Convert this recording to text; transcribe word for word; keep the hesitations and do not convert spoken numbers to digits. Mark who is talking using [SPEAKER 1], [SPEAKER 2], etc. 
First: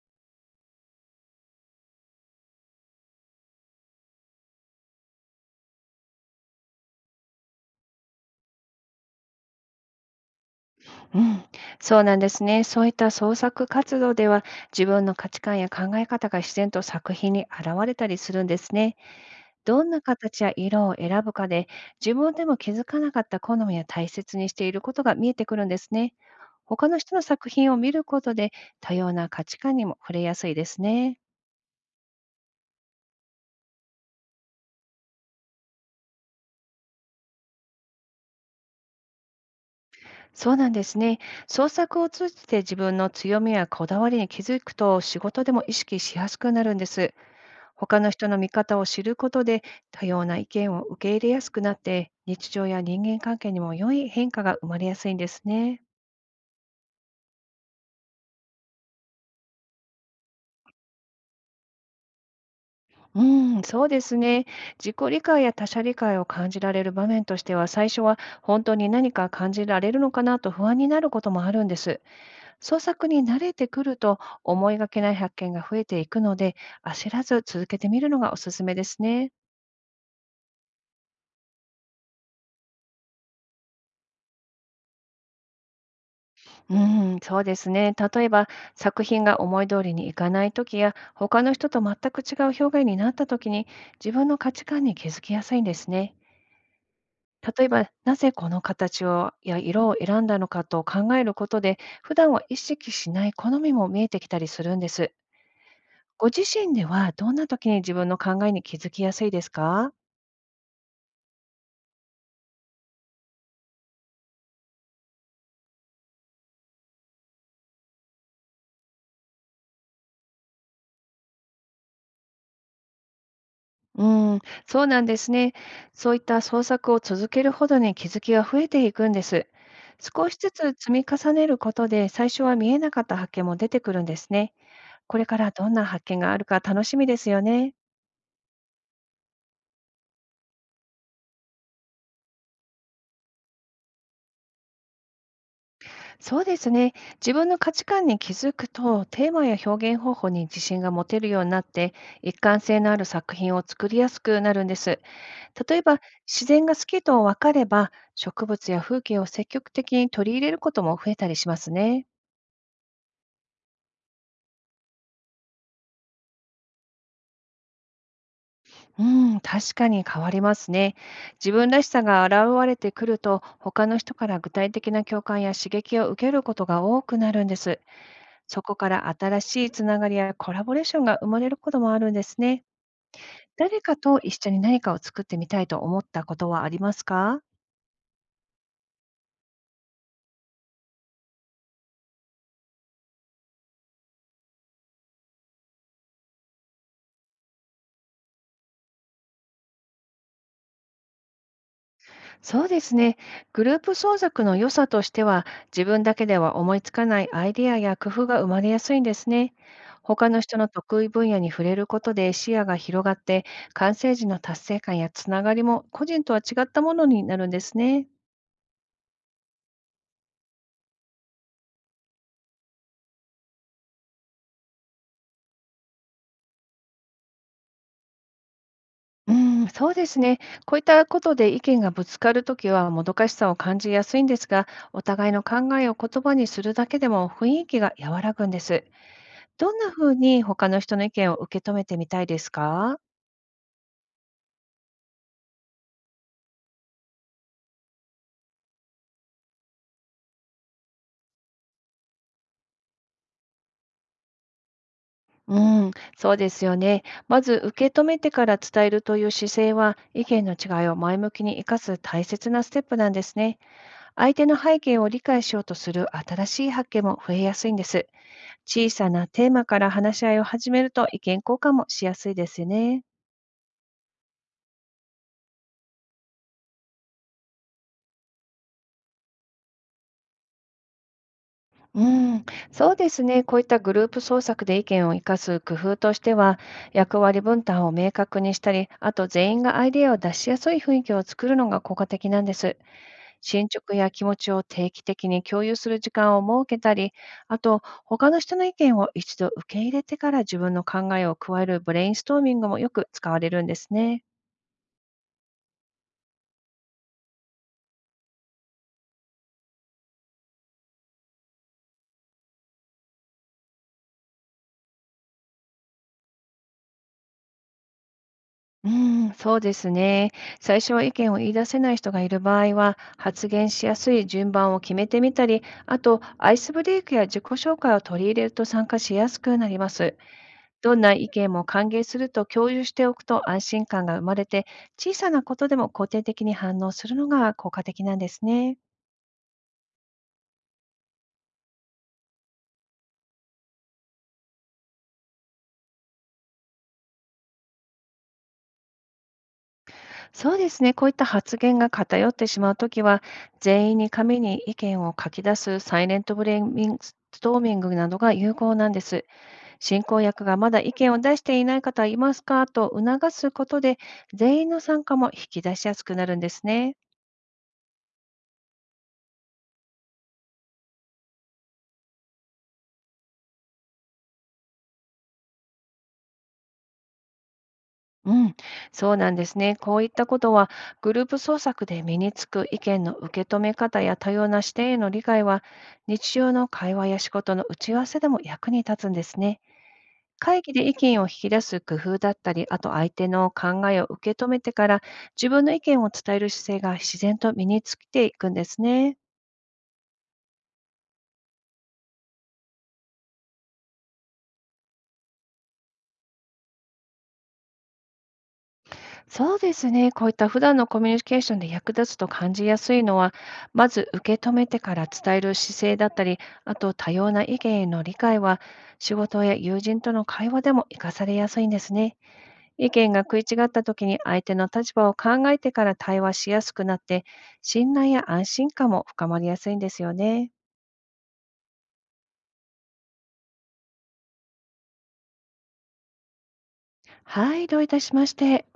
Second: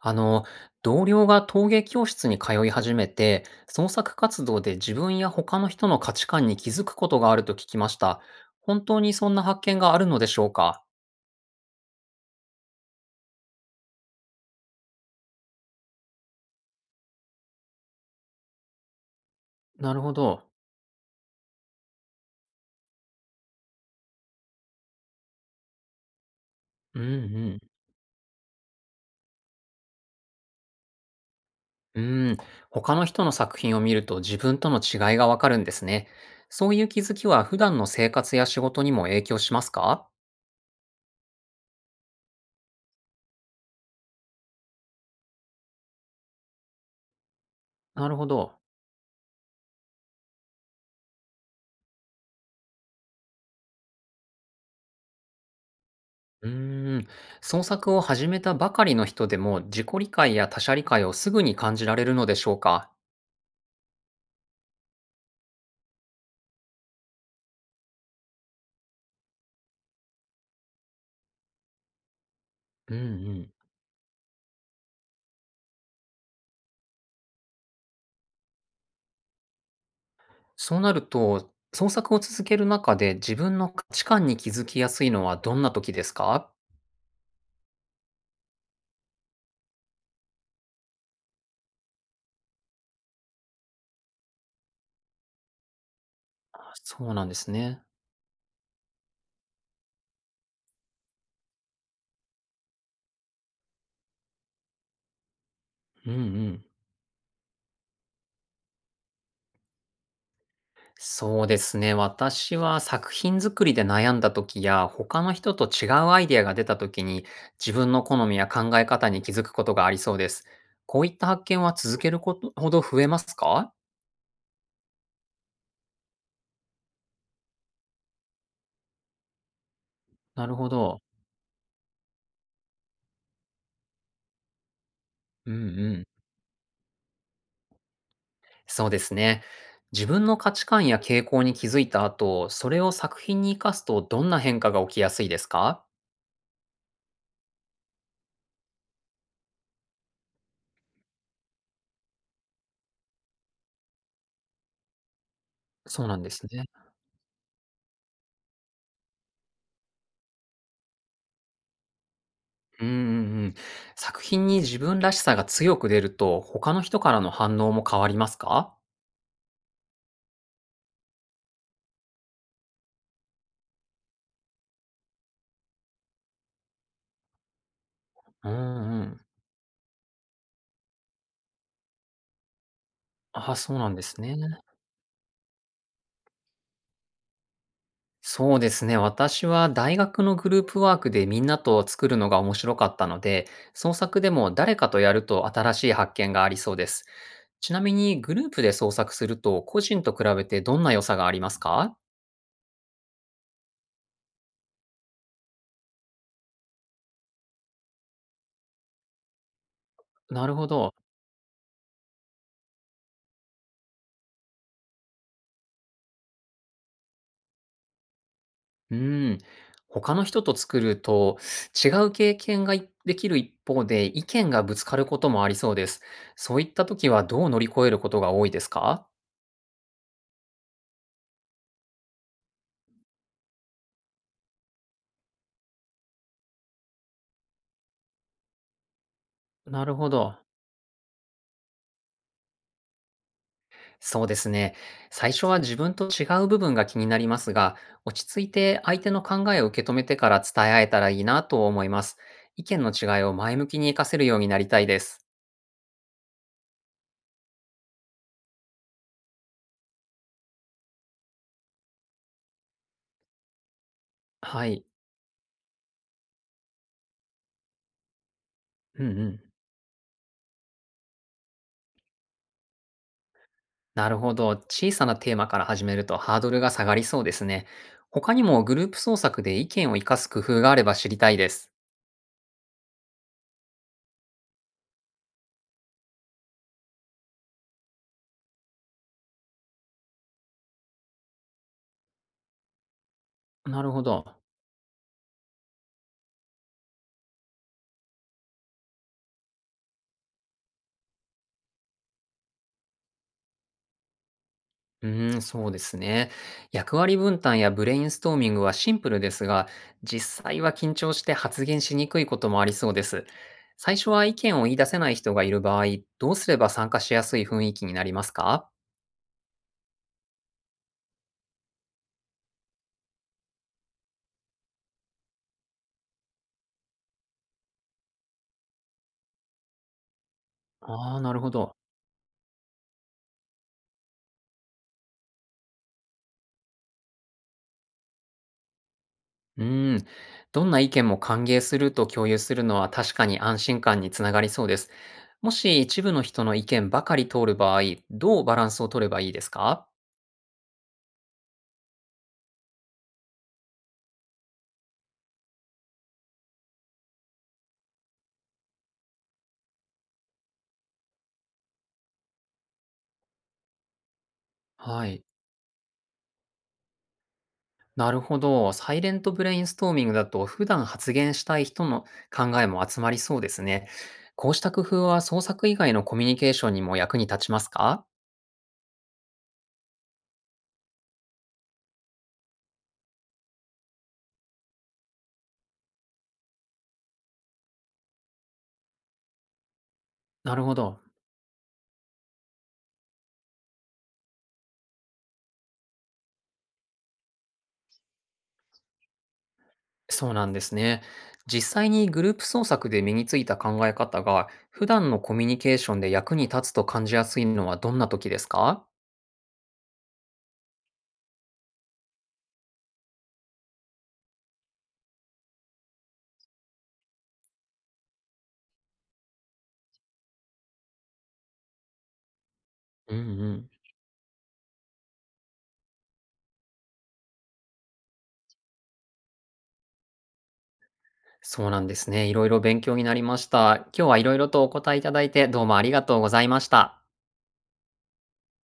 [SPEAKER 1] あの、同僚が陶芸教室に通い始めて、創作活動で自分や他の人の価値観に気づくことがあると聞きました。本当にそんな発見があるのでしょうか？
[SPEAKER 2] うん、そうなんですね。そういった創作活動では、自分の価値観や考え方が自然と作品に現れたりするんですね。どん
[SPEAKER 1] な
[SPEAKER 2] な
[SPEAKER 1] るほ
[SPEAKER 2] 形
[SPEAKER 1] ど。
[SPEAKER 2] や色を選ぶかで、自分でも気づかなかった好みや大切にしていることが見えてくるんですね。他の
[SPEAKER 1] うんう
[SPEAKER 2] 人の作
[SPEAKER 1] ん。
[SPEAKER 2] 品を見ることで、多様な価値観にも触れやすいですね。
[SPEAKER 1] うん。他の人の作品を見ると自分との違いがわかるんですね。そういう気づきは普段の生活や仕事にも影響しますか？
[SPEAKER 2] そうなんですね。創作を通じて自分の強みやこだわりに気づくと、仕事でも意識しやすくなるんです。他
[SPEAKER 1] な
[SPEAKER 2] の
[SPEAKER 1] るほ
[SPEAKER 2] 人の見
[SPEAKER 1] ど。
[SPEAKER 2] 方を知ることで、多様な意見を受け入れやすくなって、日常や人間関係にも良い変化が生まれやすいんですね。
[SPEAKER 1] うーん。創作を始めたばかりの人でも自己理解や他者理解をすぐに感じられるのでしょうか？
[SPEAKER 2] うん、そうですね。自己理解や他者理解を感じられる場面としては、最初は本当に何か感じられるのかなと不安になることもあるんです。創
[SPEAKER 1] うんう
[SPEAKER 2] 作に慣
[SPEAKER 1] ん。
[SPEAKER 2] れてくると思いがけない発見が増えていくので、焦らず続けてみるのがおすすめですね。
[SPEAKER 1] そうなると、創作を続ける中で自分の価値観に気づきやすいのはどんな時ですか？
[SPEAKER 2] うん、そうですね。例えば、作品が思い通りにいかないときや、他の人と全く違う表現になったときに、自分の価値観に気づきやすいんですね。
[SPEAKER 1] あ、そうなんです
[SPEAKER 2] 例え
[SPEAKER 1] ね。
[SPEAKER 2] ば、なぜこの形をや色を選んだのかと考えることで、普段は意識しない好みも見えてきたりするんです。
[SPEAKER 1] うんう
[SPEAKER 2] ご自
[SPEAKER 1] ん。
[SPEAKER 2] 身では、どんなときに自分の考えに気づきやすいですか？
[SPEAKER 1] そうですね、私は作品作りで悩んだ時や、他の人と違うアイデアが出た時に、自分の好みや考え方に気づくことがありそうです。こういった発見は続けることほど増えますか？
[SPEAKER 2] うん、そうなんですね。そういった創作を続けるほどに気づきが増えていくんです。少し
[SPEAKER 1] な
[SPEAKER 2] ず
[SPEAKER 1] る
[SPEAKER 2] つ
[SPEAKER 1] ほ
[SPEAKER 2] 積
[SPEAKER 1] ど。
[SPEAKER 2] み重ねることで、最初は見えなかった発見も出てくるんですね。これから
[SPEAKER 1] うんう
[SPEAKER 2] どんな発
[SPEAKER 1] ん、
[SPEAKER 2] 見があるか楽しみですよね。
[SPEAKER 1] そうですね。自分の価値観や傾向に気づいた後、それを作品に生かすとどんな変化が起きやすいですか？
[SPEAKER 2] そうですね。自分の価値観に気づくと、テーマや表現方法に自信が持てるようになって、一貫性のある作品を作りやすくなるんです。例えば、
[SPEAKER 1] そうなんで
[SPEAKER 2] 自
[SPEAKER 1] すね。
[SPEAKER 2] 然が好きと分かれば、植物や風景を積極的に取り入れることも増えたりしますね。
[SPEAKER 1] うんうんうん。作品に自分らしさが強く出ると、他の人からの反応も変わりますか？
[SPEAKER 2] うん、確かに変わりますね。自分らしさが現れてくると、他の人から具体的な共感や刺激を受けることが多くなるんです。
[SPEAKER 1] うん
[SPEAKER 2] そこか
[SPEAKER 1] う
[SPEAKER 2] ら
[SPEAKER 1] ん。
[SPEAKER 2] 新しいつながりやコラボレーションが生まれることもあるんですね。
[SPEAKER 1] あ、そう
[SPEAKER 2] 誰
[SPEAKER 1] なん
[SPEAKER 2] か
[SPEAKER 1] で
[SPEAKER 2] と
[SPEAKER 1] すね。
[SPEAKER 2] 一緒に何かを作ってみたいと思ったことはありますか？
[SPEAKER 1] そうですね。私は大学のグループワークでみんなと作るのが面白かったので、創作でも誰かとやると新しい発見がありそうです。ちなみにグループで創作すると個人と比べてどんな良さがありますか？
[SPEAKER 2] そうですね。グループ創作の良さとしては、自分だけでは思いつかないアイデアや工夫が生まれやすいんですね。他の
[SPEAKER 1] なる
[SPEAKER 2] 人の
[SPEAKER 1] ほど。
[SPEAKER 2] 得意分野に触れることで視野が広がって、完成時の達成感やつながりも個人とは違ったものになるんですね。
[SPEAKER 1] うーん。他の人と作ると違う経験がいできる一方で意見がぶつかることもありそうです。そういった時はどう乗り越えることが多いですか？
[SPEAKER 2] うん、そうですね。こういったことで意見がぶつかるときはもどかしさを感じやすいんですが、お互いの考えを言葉にするだけでも雰囲気が和らぐんです。どん
[SPEAKER 1] な
[SPEAKER 2] な
[SPEAKER 1] る
[SPEAKER 2] ふ
[SPEAKER 1] ほ
[SPEAKER 2] う
[SPEAKER 1] ど。
[SPEAKER 2] に他の人の意見を受け止めてみたいですか？
[SPEAKER 1] そうですね。最初は自分と違う部分が気になりますが、落ち着いて相手の考えを受け止めてから伝え合えたらいいなと思います。意見の違いを前向きに活かせるようになりたいです。
[SPEAKER 2] うん、そうですよね。まず受け止めてから伝えるという姿勢は、意見の違いを前向きに生かす大切なステップなんですね。相手の
[SPEAKER 1] は
[SPEAKER 2] 背
[SPEAKER 1] い。
[SPEAKER 2] 景を理解しようとする新しい発見も増えやすいんです。小
[SPEAKER 1] うん
[SPEAKER 2] さ
[SPEAKER 1] う
[SPEAKER 2] な
[SPEAKER 1] ん。
[SPEAKER 2] テーマから話し合いを始めると意見交換もしやすいですよね。
[SPEAKER 1] なるほど。小さなテーマから始めるとハードルが下がりそうですね。他にもグループ創作で意見を活かす工夫があれば知りたいです。
[SPEAKER 2] うん、そうですね。こういったグループ創作で意見を生かす工夫としては、役割分担を明確にしたり、あと全員がアイデアを出しやすい雰囲気を作るのが効果的なんです。進
[SPEAKER 1] なる
[SPEAKER 2] 捗
[SPEAKER 1] ほ
[SPEAKER 2] や気
[SPEAKER 1] ど。
[SPEAKER 2] 持ちを定期的に共有する時間を設けたり、あと、他の人の意見を一度受け入れてから自分の考えを加えるブレインストーミングもよく使われるんですね。
[SPEAKER 1] うーん、そうですね。役割分担やブレインストーミングはシンプルですが、実際は緊張して発言しにくいこともありそうです。最初は意見を言い出せない人がいる場合、どうすれば参加しやすい雰囲気になりますか？
[SPEAKER 2] うーん、そうですね。最初は意見を言い出せない人がいる場合は、発言しやすい順番を決めてみたり、あと、アイスブレイクや自己紹介を取り入れると参加しやすくなります。どんな
[SPEAKER 1] ああー、
[SPEAKER 2] 意
[SPEAKER 1] なる
[SPEAKER 2] 見
[SPEAKER 1] ほ
[SPEAKER 2] も
[SPEAKER 1] ど。
[SPEAKER 2] 歓迎すると共有しておくと安心感が生まれて、小さなことでも肯定的に反応するのが効果的なんですね。
[SPEAKER 1] うーん。どんな意見も歓迎すると共有するのは確かに安心感につながりそうです。もし一部の人の意見ばかり通る場合、どうバランスを取ればいいですか？
[SPEAKER 2] そうですね、こういった発言が偏ってしまうときは、全員に紙に意見を書き出すサイレントブレインストーミングなどが有効なんです。進行役がまだ意見を出していない方いますかと促すことで、全員の参
[SPEAKER 1] は
[SPEAKER 2] 加
[SPEAKER 1] い。
[SPEAKER 2] も引き出しやすくなるんですね。
[SPEAKER 1] なるほど。サイレントブレインストーミングだと普段発言したい人の考えも集まりそうですね。こうした工夫は創作以外のコミュニケーションにも役に立ちますか？
[SPEAKER 2] うん、そうなんですね。こういったことは、グループ創作で身につく意見の受け止め方や多様な視点への理解は、日常の会話や仕事の打ち合わせでも役に立つんですね。
[SPEAKER 1] な
[SPEAKER 2] 会
[SPEAKER 1] る
[SPEAKER 2] 議
[SPEAKER 1] ほ
[SPEAKER 2] で意
[SPEAKER 1] ど。
[SPEAKER 2] 見を引き出す工夫だったり、あと相手の考えを受け止めてから、自分の意見を伝える姿勢が自然と身についていくんですね。
[SPEAKER 1] そうなんですね。実際にグループ創作で身についた考え方が普段のコミュニケーションで役に立つと感じやすいのはどんな時ですか？
[SPEAKER 2] そうですね。こういった普段のコミュニケーションで役立つと感じやすいのは、まず受け止めてから伝える姿勢だったり、あと多様な意見への理解は、仕事や友人との会話でも活かされやすいんですね。意見
[SPEAKER 1] うん
[SPEAKER 2] が
[SPEAKER 1] う
[SPEAKER 2] 食い違っ
[SPEAKER 1] ん。
[SPEAKER 2] た時に相手の立場を考えてから対話しやすくなって、信頼や安心感も深まりやすいんですよね。
[SPEAKER 1] そうなんですね。いろいろ勉強になりました。今日はいろいろとお答えいただいてどうもありがとうございました。
[SPEAKER 2] はい、どういたしまして。